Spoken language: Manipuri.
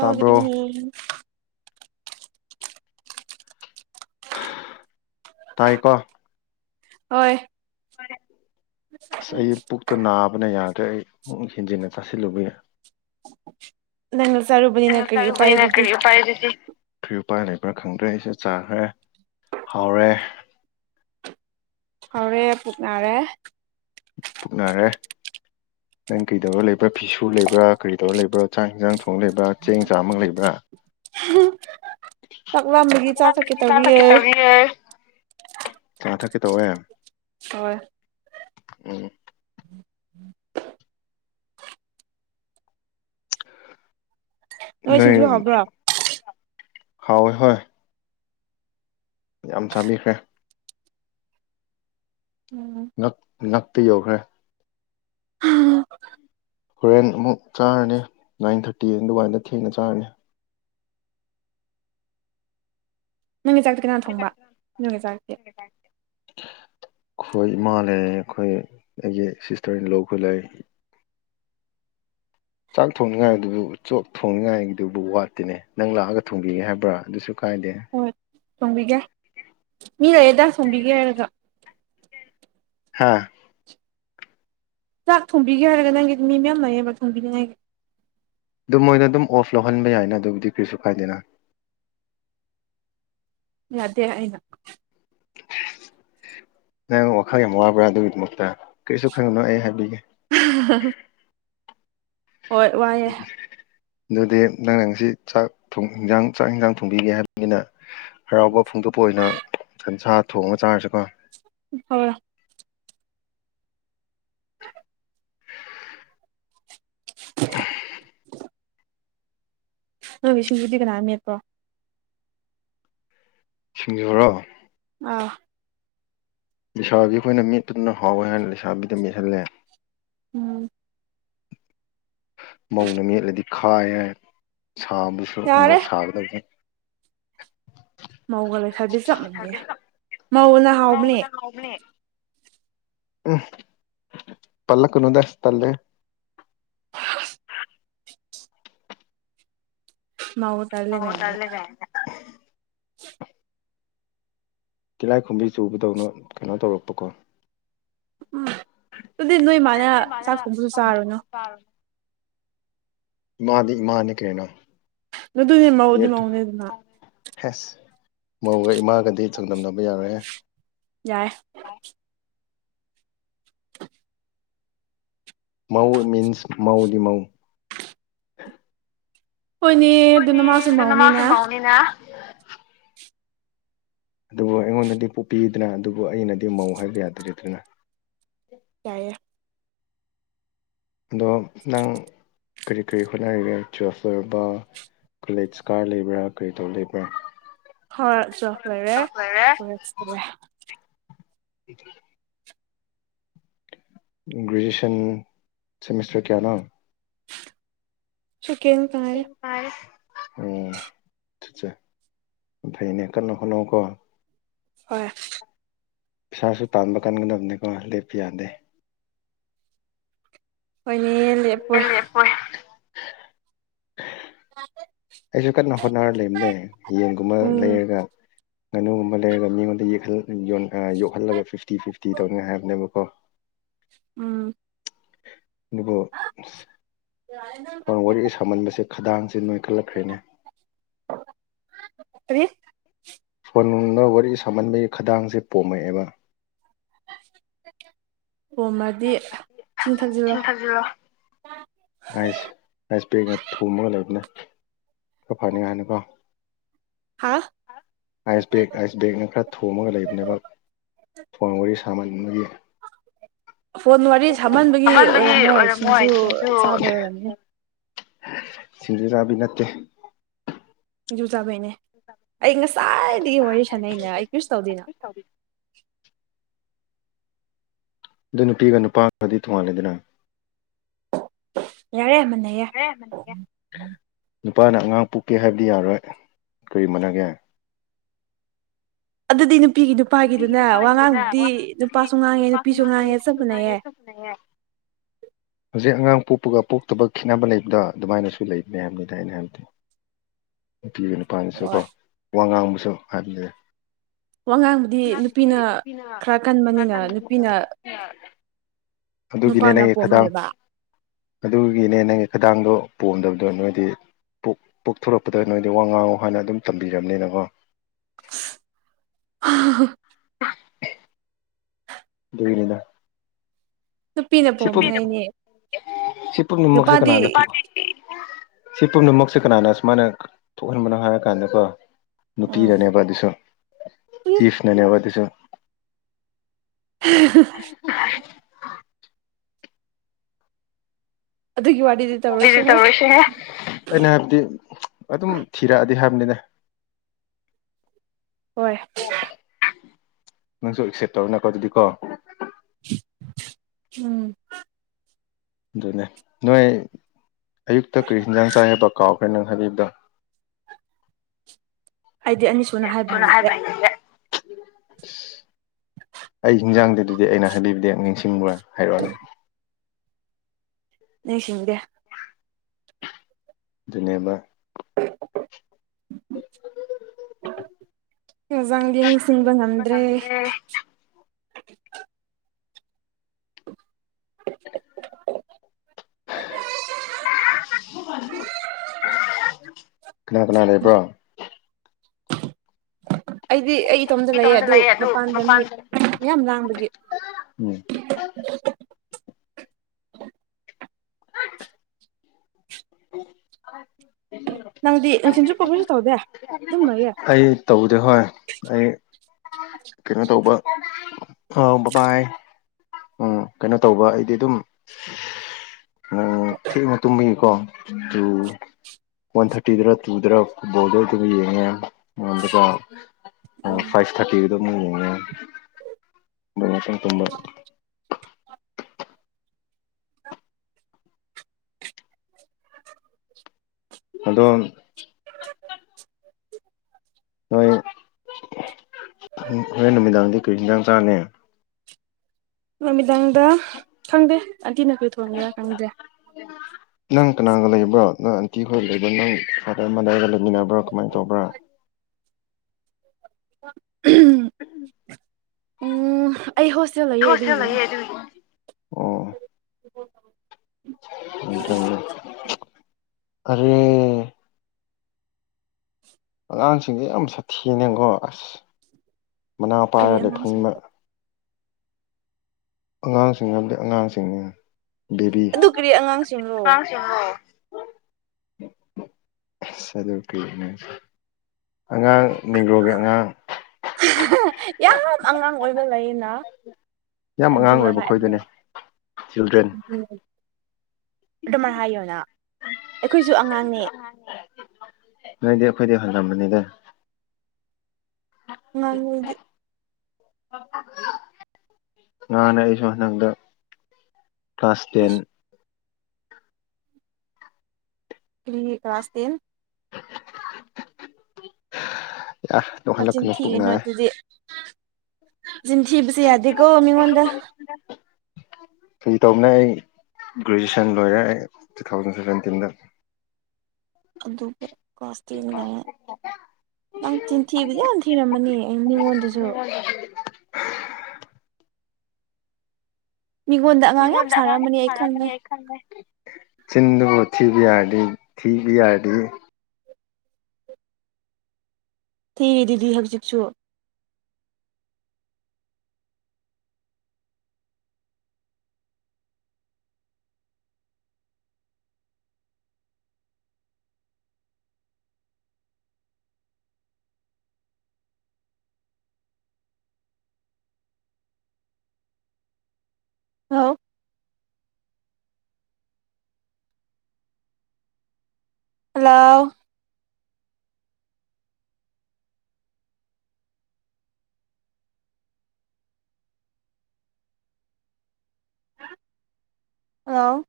ꯇꯥꯕ꯭ꯔꯣ ꯇꯥꯏꯀꯣ ꯍꯣꯏ ꯑꯁ ꯑꯩ ꯄꯨꯛꯇꯨ ꯅꯥꯕꯅ ꯌꯥꯗ꯭ꯔꯦ ꯑꯩ ꯃꯨꯛ ꯍꯦꯟꯖꯤꯟꯅ ꯆꯥꯁꯤꯜꯂꯨꯕꯒꯤ [inaudible] ꯀꯔꯤ ꯎꯄꯥꯏ ꯑꯗꯨꯗꯤ [unintelligible] ꯊ꯭ꯎꯄꯥꯏ ꯂꯩꯕ꯭ꯔ ꯈꯪꯗ꯭ꯔꯦ ꯑꯩꯁꯦ ꯆꯥꯈ꯭ꯔꯦ ꯍꯥꯎꯔꯦ ꯍꯧꯎꯔꯦ ꯄꯨꯛꯅꯔꯦ ꯄꯨꯛꯅꯔꯦ ꯅꯪ ꯀꯩꯗꯧꯔ ꯂꯩꯕ꯭ꯔ ꯐꯤꯁꯨꯔ ꯂꯩꯕ꯭ꯔ ꯀꯔꯤꯗꯧꯔ ꯂꯩꯕ꯭ꯔ ꯆꯥꯛ ꯍꯟꯁꯥꯡ ꯊ ꯊꫭꯡ ꯂꯩꯕ꯭ꯔ ꯆꯦꯡ ꯆꯥꯃ ꯂꯩꯕ꯭ꯔ ꯆꯛꯂꯝꯕꯒꯤ ꯆꯥ ꯆꯛꯀꯦ ꯇꯧꯔꯤꯌꯦ ꯆꯥ ꯊꯛꯀꯦ ꯋꯦ ꯍꯣꯏ ꯅꫭ ꯅꯣꯏ ꯁꯤꯡꯖꯨ ꯍꯥꯎꯕ꯭ꯔꯣ ꯍꯥꯎꯋꯦ ꯍꯣꯏ ꯌꯥꯝꯆꯥꯕꯤꯈ꯭ꯔꯦ ꯎꯝ, ꯉꯛ ꯉꯛꯇꯨ ꯌꯧꯈ꯭ꯔꯦ ꯍꯣꯔꯦꯟ ꯑꯃꯨꯛ ꯆꯥꯔꯅꯤ ꯅꯥꯏꯟ ꯊꯥꫪꯇꯤ ꯑꯗꯨꯃꯏꯗ ꯊꯦꯡꯅ ꯆꯥꯔꯅꯤ ꯅꯪꯒꯤ ꯆꯥꯛꯇꯤ ꯀꯅꯥ ꯊꯣꯡꯕ ꯅꫭꯏꯒꯤ ꯆꯥꯛꯇꯤ ꯑꯩꯈꯣꯏ ꯏꯃꯥ ꯂꯩꯔꯦ ꯑꯩꯈꯣꯏ ꯑꯩꯒꯤ ꯁꯤꯁꯇꫪ ꯏꯟꯂꫭꯈꫭꯏ ꯂꯧ ꯆꯥꯛ ꯊꯣꯡꯅꯤꯡꯉꯥꯏꯗꯨꯕꯨ ꯆꯣꯞ ꯊꯣꯡꯅꯤꯡꯉꯥꯏꯗꯨꯕꯨ ꯋꯥꯠꯇꯦꯅꯦ ꯅꯪ ꯂꯥꯛꯑꯒ ꯊꯣꯡꯕꯤꯒꯦ ꯍꯥꯏꯕ꯭ꯔ ꯑꯗꯨꯁꯨ ꯀꯥꯏꯗꯦ ꯊꫭꯡꯕꯤꯒꯦ ꯃꯤ ꯂꯩꯔꯦꯗ ꯊꫭꯡꯕꯤꯒꯦ ꯍꯥꯏꯔꯒ ꯍꯥꯥ ꯆꯥꯛ ꯊꯣꯡꯕꯤꯒꯦ ꯍꯥꯏꯔꯒ ꯅꯪꯒꯤ ꯃꯤ ꯃꯌꯥꯝ ꯂꯩꯌꯦꯕ ꯊꯣꯡꯕꯤꯅꯤꯡꯉꯥꯏꯒꯤ ꯑꯗꯨꯝ ꯃꯣꯏꯅ ꯑꯗꯨꯝ ꯑꯣꯐ ꯂꯧꯍꯟꯕ ꯌꯥꯏꯅ ꯑꯗꯨꯕꯨꯗꯤ ꯀꯔꯤꯁꯨ ꯀꯥꯏꯗꯦꯅ ꯌꯥꯗꯦ ꯑꯩꯅ ꯅꯪ ꯋꯥꯈꯜ ꯌꯥꯝ ꯋꯥꯕ꯭ꯔ ꯑꯗꯨꯒꯤꯗꯃꯛꯇ ꯀꯔꯤꯁꯨ ꯈꯟꯒꯅꯣ ꯑꯩ ꯍꯥꯏꯕꯤꯒꯦ ꯑꯍꯍ ꯍꯥ ꯍꯣꯏ ꯋꯥꯏꯌꯦ ꯑꯗꯨꯗꯤ ꯅꯪꯅ ꯉꯁꯤ ꯆꯥꯛ ꯊꫭꯡ ꯏꯟꯁꯥꯡ ꯆꯥꯛ ꯏꯟꯁꯥꯡ ꯊꯣꯡꯕꯤꯒꯦ ꯍꯥꯏꯕꯅꯤꯅ ꯍꯔꯥꯎꯕ ꯐꯣꯡꯗꯣꯛꯄ ꯑꯣꯏꯅ ꯁꯟꯁꯥ ꯊꯣꯡꯉ ꯆꯥꯔꯁꯤꯀꯣ [unintelligible] [unintelligible] ꯅꯣꯏꯒꯤ ꯁꯤꯖꯨꯗꯤ ꯀꯅꯥ ꯃꯦꯠꯄꯣ ꯁꯤꯡꯖꯨꯔꯣ ꯑ ꯂꯩꯁꯥꯕꯤ ꯈꯣꯏꯅ ꯃꯦꯠꯄꯗꯨꯅ ꯍꯥꯎꯋꯦ ꯍꯥꯏꯅ ꯂꯩꯁꯥꯕꯤꯗ ꯃꯦꯠꯍꯜꯂꯦ ꯎꯝ ꯃꯧꯅ ꯃꯦꯠꯂꯗꯤ ꯈꯥꯏ ꯌꯦ ꯁꯥꯕꯁꯨ ꯌꯥꯔꯦ ꯃꯣꯛ ꯁꯥꯒꯗꯕꯅꯦ ꯃꯧꯒ ꯂꯩꯁꯥꯕꯤ ꯆꯞ ꯃꯥꯟꯅꯩꯌꯦ ꯃꯧꯅ ꯍꯥꯎꯕꯅꯦ ꯎꯝ ꯄꯜꯂꯛꯀꯅꯨꯗ ꯇꯜꯂꯦꯍꯦ ꯃꯧ ꯇꯜꯂꯦ ꯒꯥꯏꯅ [inaudible] ꯇꯤꯜꯂꯥꯏꯈꯨꯝꯕꯤ ꯆꯨꯕꯗꯧꯅ ꯀꯩꯅꯣ ꯇꯧꯔꯛꯄꯀꯣ ꯎꯝ ꯑꯗꯨꯗꯤ ꯅꯣꯏ ꯃꯥꯅ ꯆꯥꯛ ꯊꯣꯡꯕꯁꯨ ꯆꯥꯔꯨꯅꯨ ꯏꯃꯥꯗꯤ ꯏꯃꯥꯅꯦ ꯀꯩꯅꯣ ꯑꯗꯨꯗꯤ ꯃꯧꯗꯤ ꯃꯧꯅꯤꯗꯅ [inaudible] ꯍꯁ ꯃꯧꯒ ꯏꯃꯥꯒꯗꯤ ꯆ ꯆꯥꯡꯗꯝꯅꯕ ꯌꯥꯔꯣꯏ ꯍꯦ ꯌꯥꯔꯦ ꯃꯧ ꯃꯤꯟꯁ ꯃꯧꯗꯤ ꯃꯧ ꯍꯣꯏꯅꯦ ꯑꯗꯨ ꯅꯃꯥꯁꯨ ꯃꯧꯅꯦꯅ ꯗꯨꯕꯨ ꯑꯩꯉꯣꯟꯗꯗꯤ ꯄꯣꯛꯄꯤꯌꯦꯗꯅ ꯗꯨꯕꯨ ꯑꯩꯅꯗꯤ ꯃꯧ ꯍꯥꯏꯕ ꯌꯥꯗ꯭ꯔꯦꯗꯅ ꯌꯥꯏꯌꯦ ꯗꯣ ꯅꯪ ꯀꯔꯤ ꯀꯔꯤ ꯍꯣꯠꯅꯔꯤꯒꯦ ꯇ꯭ꯋꯦꯜꯐ ꯂꯣꯏꯔꯕꯥ ꯀꯂꯦꯠꯁ ꯀꯥꯔ ꯂꯩꯕ꯭ꯔꯥ ꯀꯔꯤ ꯇꯧꯔ ꯂꯩꯕ꯭ꯔꯥ ꯍꯣꯌ ꯇ꯭ꯋꯦꯜꯐ ꯂꯣꯏꯔꯦ ꯀꯣꯂꯦꯁ ꯇꯧꯋꯦ [unintelligible] ꯒ꯭ꯔꯦꯖꯨꯌꯦꯁꯟ ꯁꯤꯃꯤꯁꯇꯔ ꯀꯌꯥꯅꯣ ꯁꯨ ꯀꯦꯟ ꯀ ꯉꯥꯏꯔꯤ ꯎꯝ [inaudible] ꯌꯥꯝ ꯐꯩꯅꯦ ꯀꯟꯅ ꯍꯣꯠꯅꯧꯀꯣ ꯍꯣꯏ ꯄꯩꯁꯥꯁꯨ ꯇꯥꯟꯕ ꯀꯟꯒꯗꯕꯅꯦꯀꯣ ꯂꯦꯞꯄ ꯌꯥꯗꯦ ꯍꯣꯏꯅꯦ ꯂꯦꯞꯄꯣꯏ ꯑꯩꯁꯨ ꯀꯟꯅ ꯍꯣꯠꯅꯔ ꯂꯩꯕꯅꯦ ꯌꯦꯟꯒꯨꯝꯕ ꯎꯝ ꯂꯩꯔꯒ ꯉꯥꯅꯨꯒꯨꯝꯕ ꯂꯩꯔꯒ ꯃꯤꯉꯣꯟꯗ ꯌꯦꯛꯍꯜ-ꯌꯣꯟ-ꯑꯥ-ꯌꯣꯛꯍꯜꯂꯒ ꯐꯤꯐꯇꯤ ꯐꯤꯐꯇꯤ ꯇꯧꯅꯤꯉꯥꯏ ꯍꯥꯏꯕꯅꯦꯕꯀꯣ ꯅ ꯎꯝ ꯑꯗꯨꯕꯨ ꯋꯥꯔꯤ ꯁꯥꯃꯟꯕꯁꯦ ꯈꯗꯥꯡꯁꯦ ꯅꯣꯏ ꯈꯜꯂꯛꯈ꯭ꯔꯦꯅꯦ ꯀꯔꯤ ꯅꯨꯡꯗ ꯋꯥꯔꯤ ꯁꯥꯃꯟꯕꯩ ꯈꯗꯥꯡꯁꯦ ꯄꯣꯝꯃꯛꯑꯦꯕ ꯑꯣꯃꯗꯤ [unintelligible] ꯑꯥꯢꯁ-ꯑꯥꯢꯁ ꯕꯦꯛꯅ ꯊꯣꯃꯒ ꯂꯩꯕꯅꯦ ꯈ ꯐꯅꯤꯉꯥꯏ ꯍꯥꯏꯅ ꯀꯣ ꯍꯥ ꯑꯥꯏꯁ ꯕꯦꯛ ꯑꯥꯏꯁ ꯕꯦꯒꯅ ꯈꯔ ꯊꯣꯝꯃꯒ ꯂꯩꯕꯅꯦꯕ ꯐꯣꯟ ꯋꯥꯔꯤ ꯁꯥꯃꯟꯕꯒꯤ ꯐꯣꯟ ꯋꯥꯔꯤ ꯁꯥꯃꯟꯕꯒꯤ ꯑꯍꯥꯟꯕꯒꯤ ꯑꯣꯏꯔꯝꯃꯣꯏ ꯁꯤꯡꯖꯨ ꯆꯥꯕꯩ ꯑꯣꯏꯔꯝꯅꯤ ꯁꯤꯟꯖꯨ ꯆꯥꯕꯤ ꯅꯠꯇꯦ ꯖꯨ ꯆꯥꯕꯩꯅꯦ ꯑꯩ ꯉꯁꯥꯏꯒꯤ ꯋꯥꯔꯤ ꯁꯥꯟꯅꯩꯅ ꯑꯩ ꯀ꯭ꯔꯤꯁꯨ ꯇꯧꯗꯦꯅ ꯑꯗꯨ ꯅꯨꯄꯤꯒ ꯅꯨꯄꯥꯒꯗꯤ ꯇꯣꯉꯥꯜꯂꯦꯗꯅ ꯌꯥꯔꯦ ꯃꯥꯟꯅꯩꯌꯦ ꯍꯦ ꯃꯅꯦꯒ ꯅꯨꯄꯥꯅ ꯑꯉꯥꯡ ꯄꯨꯣꯛꯀꯦ ꯍꯥꯏꯕꯗꯤ ꯌꯥꯔꯣꯏ ꯀꯔꯤ ꯃꯥꯟꯅꯒꯦ ꯑꯗꯨꯗꯤ ꯅꯨꯞ ꯄꯤꯒꯤ ꯅꯨꯄꯥꯒꯤꯗꯨꯅ ꯋꯥꯉꯥꯡꯗꯨꯗꯤ ꯅꯨꯄꯥꯁꯨ ꯉꯥꯡꯉꯦ ꯅꯨꯄꯤꯁꯨ ꯉꯥꯡꯉꯦ ꯆꯠ ꯃꯅꯦꯌꯦ ꯍꯧꯖꯤꯛ ꯑꯉꯥꯡ ꯄꯣꯛꯄꯒ ꯄꯣꯛꯇꯕ ꯈꯦꯠꯅꯕ ꯂꯩꯕꯗꯣ ꯑꯗꯨꯃꯥꯏꯅꯁꯨ ꯂꯩ ꯕꯅꯦ ꯑꯩꯅ ꯍꯥꯏꯕꯗꯤ ꯅꯨꯄꯤꯒꯤ ꯅꯨꯄꯥꯅꯁꯨ ꯀꯣ ꯋꯥ ꯉꯥꯡꯕꯁꯨ ꯍꯥꯏꯕꯤ ꯌꯦ ꯋꯥꯉꯥꯡꯕꯨꯗꯤ ꯅꯨꯄꯤꯅ ꯈꯔ ꯀꯟꯕꯅꯤꯅ ꯅꯨꯄꯤꯅ ꯑꯗꯨꯒꯤꯅꯦ ꯅꯨꯄꯥꯅ ꯅꯪꯒꯤ ꯄꯣꯝꯃ ꯈꯗꯥꯡ ꯂꯩꯕ ꯑꯗꯨꯒꯤꯅꯦ ꯅꯪꯒꯤ ꯈꯗꯥꯡꯗꯣ ꯄꯣꯝꯗꯕꯗꯣ ꯅꯣꯏꯗꯤ ꯄꯣꯛ ꯄꯣꯛꯊꯣꯔꯛꯄꯗ ꯅꯣꯏꯗꯤ ꯋꯥ ꯉꯥꯡꯉꯨ ꯍꯥꯏꯅ ꯑꯗꯨꯝ ꯇꯝꯕꯤꯔꯝꯅꯤꯅꯀꯣ [unintelligible] ꯂꯩꯗ ꯅꯨꯄꯤꯅ ꯁꯤꯄꯨꯝ ꯄꯣꯝꯅꯉꯥꯏꯅꯦ ꯁꯤꯄꯨꯝ ꯃꯛꯁꯦ ꯅꯨꯄꯥꯗꯤ ꯀꯥꯅꯥꯅ ꯊꯣꯛ ꯁꯤ ꯄꯨꯝꯅꯃꯛꯁꯦ ꯀꯅꯥꯅ ꯁꯨꯃꯥꯏꯅ ꯊꯣꯛꯍꯟꯕꯅꯣ ꯍꯥꯏꯔ ꯀꯥꯟꯗꯀꯣ ꯎꯝ ꯅꯨꯄꯤꯅꯅꯦꯕ ꯑꯗꯨꯁꯨ ꯊꯤꯐꯅꯅꯦꯕ ꯑꯗꯨꯁꯨ [unintelligible] ꯑꯗꯨꯒꯤ ꯋꯥꯔꯤꯗꯤ ꯇꯧꯔꯣꯏꯁꯦꯍꯦ ꯑꯩꯅ ꯍꯥꯏꯕꯗꯤ ꯑꯗꯨꯝ ꯊꯤꯔꯛꯑ ꯗꯤ ꯍꯥꯏꯕꯅꯤꯗ ꯍꯣꯏ ꯅꯪꯁꯨ ꯑꯦꯛꯁꯦꯞ ꯇꯧꯅ ꯕꯒꯤꯗꯤ ꯀꯣ ꯎꯝ ꯑꯗꯨꯅꯦ ꯅꯣꯏ ꯑꯌꯨꯛꯇ ꯀꯔꯤ ꯍꯤꯟꯁꯥꯡ ꯆꯥꯏ ꯍꯥꯏꯕ ꯀꯥꯎꯈ꯭ꯔꯦ ꯅꯪꯍꯗꯤꯗ ꯑꯩꯗꯤ ꯑꯅꯤꯁꯨꯅ ꯍꯥꯏꯕ ꯁꯅ ꯍꯥꯏꯔ ꯍꯩꯅꯗꯦ ꯄꯦ ꯑꯩ ꯍꯤꯡꯖꯥꯡꯗꯗꯤ ꯑꯩꯅ ꯍꯥꯏꯕꯤꯕꯗꯤ ꯅꯤꯡꯁꯤꯡꯕ꯭ꯔꯥ ꯍꯥꯏꯔꯛꯑꯣꯅꯦ ꯅꯤꯁꯤꯡꯗꯦ ꯗꯨꯅꯦꯕ [unintelligible] [unintelligible] ꯍꯤꯟꯖꯥꯡꯗꯤ ꯅꯤꯡꯁꯤꯡꯁꯤꯡꯕ ꯉꯝꯗ꯭ꯔꯦ [unintelligible] [unintelligible] ꯀꯅꯥ ꯀꯅꯥ ꯂꯩꯕ꯭ꯔꯣ ꯑꯩꯗꯤ ꯑꯩ ꯏꯇꯣꯝꯗ ꯂꯩꯌꯦ ꯑꯗꯨ ꯃꯄꯥꯟꯗ ꯃꯤ ꯌꯥꯝ ꯂꯥꯡꯕꯒꯤ ꯎꯝ [unintelligible] ꯅꯪꯗꯤ ꯊꯤꯟꯁꯨ ꯄꯣꯕꯁꯨ ꯇꯧꯗꯦ ꯑꯗꯨꯝ ꯂꯩꯌꯦ ꯑꯩ ꯇꯧꯗꯦ ꯍꯣꯏ ꯑꯩ ꯀꯩꯅꯣ ꯇꯧꯕ ꯑꯝ ꯕ ꯕꯥꯥꯏ ꯎꯝ ꯀꯩꯅꯣ ꯇꯧꯕ ꯑꯩꯗꯤ ꯑꯗꯨꯝ ꯎ ꯊꯦꯡꯅ ꯇꯨꯝꯕꯒꯤꯀꯣ ꯇꯨ ꯋꯥꯟ ꯊꯥꯔꯇꯤꯗꯔ ꯇꯨꯗꯔ ꯐꯨꯠꯕꯣꯜꯗ ꯑꯗꯨꯝ ꯌꯦꯡꯉꯦ ꯑꯣ ꯐꯥꯏꯚ ꯊꯥꯔꯇꯤꯒꯤ ꯑꯗꯨꯝ ꯌꯦꯡꯉꯦ ꯑꯗꯨ ꯉꯥꯛꯇꯥꯪꯪ ꯇꯨꯝꯕ ꯑ [unintelligible] [inaudible] ꯑꯗꯣ [inaudible] ꯍꯣꯏ ꯔꯣꯏ ꯅꯨꯃꯤꯗꯥꯗ ꯀ꯭ꯔꯤꯁꯗ ꯍꯁꯥꯅꯦ ꯅꯨꯃꯤꯗꯥꯡꯗ ꯈꯪꯗꯦ ꯑꯟꯇꯤꯅ ꯀꯩ ꯊꯣꯡꯒꯦꯔꯥ ꯈꯪꯗꯦ ꯅꯪ ꯀꯅꯥꯒ ꯂꯩꯕ꯭ꯔꯣ ꯅꯪ ꯑꯇꯤ ꯍꯣꯏ ꯂꯩꯕ ꯅꯪ ꯐꯗ ꯑꯃꯗꯥꯏꯗ ꯂꯩꯃꯤꯟꯅꯕ꯭ꯔꯥ ꯀꯃꯥꯏꯅ ꯇꯧꯕ꯭ꯔꯥ ꯑꯣ ꯑꯩ ꯍꯣꯁꯇꯦꯜ ꯂꯩꯌꯦ ꯑꯗꯨꯒꯤꯅꯦ ꯑꯔꯦ ꯑꯉꯥꯡꯁꯤꯡꯁꯦ ꯌꯥꯝ ꯁꯥꯊꯤꯅꯦꯀꯣ ꯑꯁ ꯃꯅꯥ ꯀꯔꯤ ꯄꯥꯏꯔꯒ ꯑꯉꯥꯡꯁꯤꯡ ꯂꯩꯐꯝꯕ ꯑꯉꯥꯡꯁꯤꯡ ꯑꯃꯗꯤ ꯑꯉꯥꯡꯁꯤꯡꯅꯦ ꯕꯦꯔꯤ ꯑꯗꯨ ꯀꯔꯤ ꯑꯉꯥꯡꯁꯤꯡꯔꯣ ꯆ ꯀꯦꯅꯦ ꯑꯉꯥꯡ ꯅꯤꯒ꯭ꯔꯣꯒꯤ ꯑꯉꯥꯡ ꯂꯩꯌꯦꯅꯥ ꯌꯥꯝ ꯑꯉꯥꯡ ꯑꯣꯏꯕ ꯈꯣꯏꯗꯨꯅꯦ ꯆꯤꯜꯗ꯭ꯔꯦꯟ [inaudible] ꯑꯗꯨꯃꯥꯏꯅ ꯍꯥꯏꯌꯣꯅ ꯑꯩꯈꯣꯏꯁꯨ ꯑꯉꯥꯡꯅꯦ ꯅꯣꯏꯗꯤ ꯑꯩꯈꯣꯏꯗꯤ ꯍꯜꯂꯝꯕꯅꯤꯗ ꯉꯥꯡꯉ ꯑꯣꯏꯒꯤ ꯉ ꯅꯁꯨꯁ ꯅꯗ ꯀ꯭ꯂꯥꯁ ꯇꯦꯟ ꯏꯁ ꯀꯔꯤꯒꯤ ꯀ꯭ꯂꯥꯁ ꯇꯦꯟ ꯌꯥ ꯂꯣꯛꯍꯜꯂꯛꯄꯅꯤ ꯆꯤꯟꯊꯤꯒꯅꯨ ꯄꯨꯛꯅꯤꯡꯔꯦ ꯁꯤ ꯊꯤꯕꯁꯤ ꯌꯥꯗ ꯀꯣ ꯃꯤꯉꯣꯟꯗ ꯁꯤ ꯇꯧꯕꯅꯦ ꯑꯩ ꯒ꯭ꯔꯦꯖꯨꯑꯌꯦꯁꯟ ꯂꯣꯏꯔꯦ ꯑꯩ ꯇꯨ ꯊꯥꯎꯖꯟ ꯁꯚꯦꯟꯇꯤꯟꯗ ꯑꯗꯨ ꯀꯁꯇꯤꯗ ꯅꯪ ꯆꯤꯟꯊꯤꯕꯨꯗꯤ ꯌꯥꯝ ꯊꯤꯔꯝꯃꯅꯤ ꯑꯩ ꯃꯤꯉꯣꯟꯗꯨꯁꯨ ꯍ ꯃꯤꯉꯣꯟꯗ ꯑꯉꯥꯡ ꯌꯥꯝ ꯁꯥꯔꯛꯑꯝꯕꯅꯤ ꯑꯩ ꯈꯪꯉꯦ [unintelligible] ꯆꯤꯟꯗꯨꯕꯨ ꯁꯤꯕꯤ ꯑꯔꯗꯤ ꯊꯤ ꯕꯤ ꯑꯔꯗꯤ ꯊꯤꯔꯤ ꯗꯤ ꯍꯧꯖꯤꯛꯁꯨ [inaudible] ꯍꯂꯑꯣ ꯍꯜꯂꯣ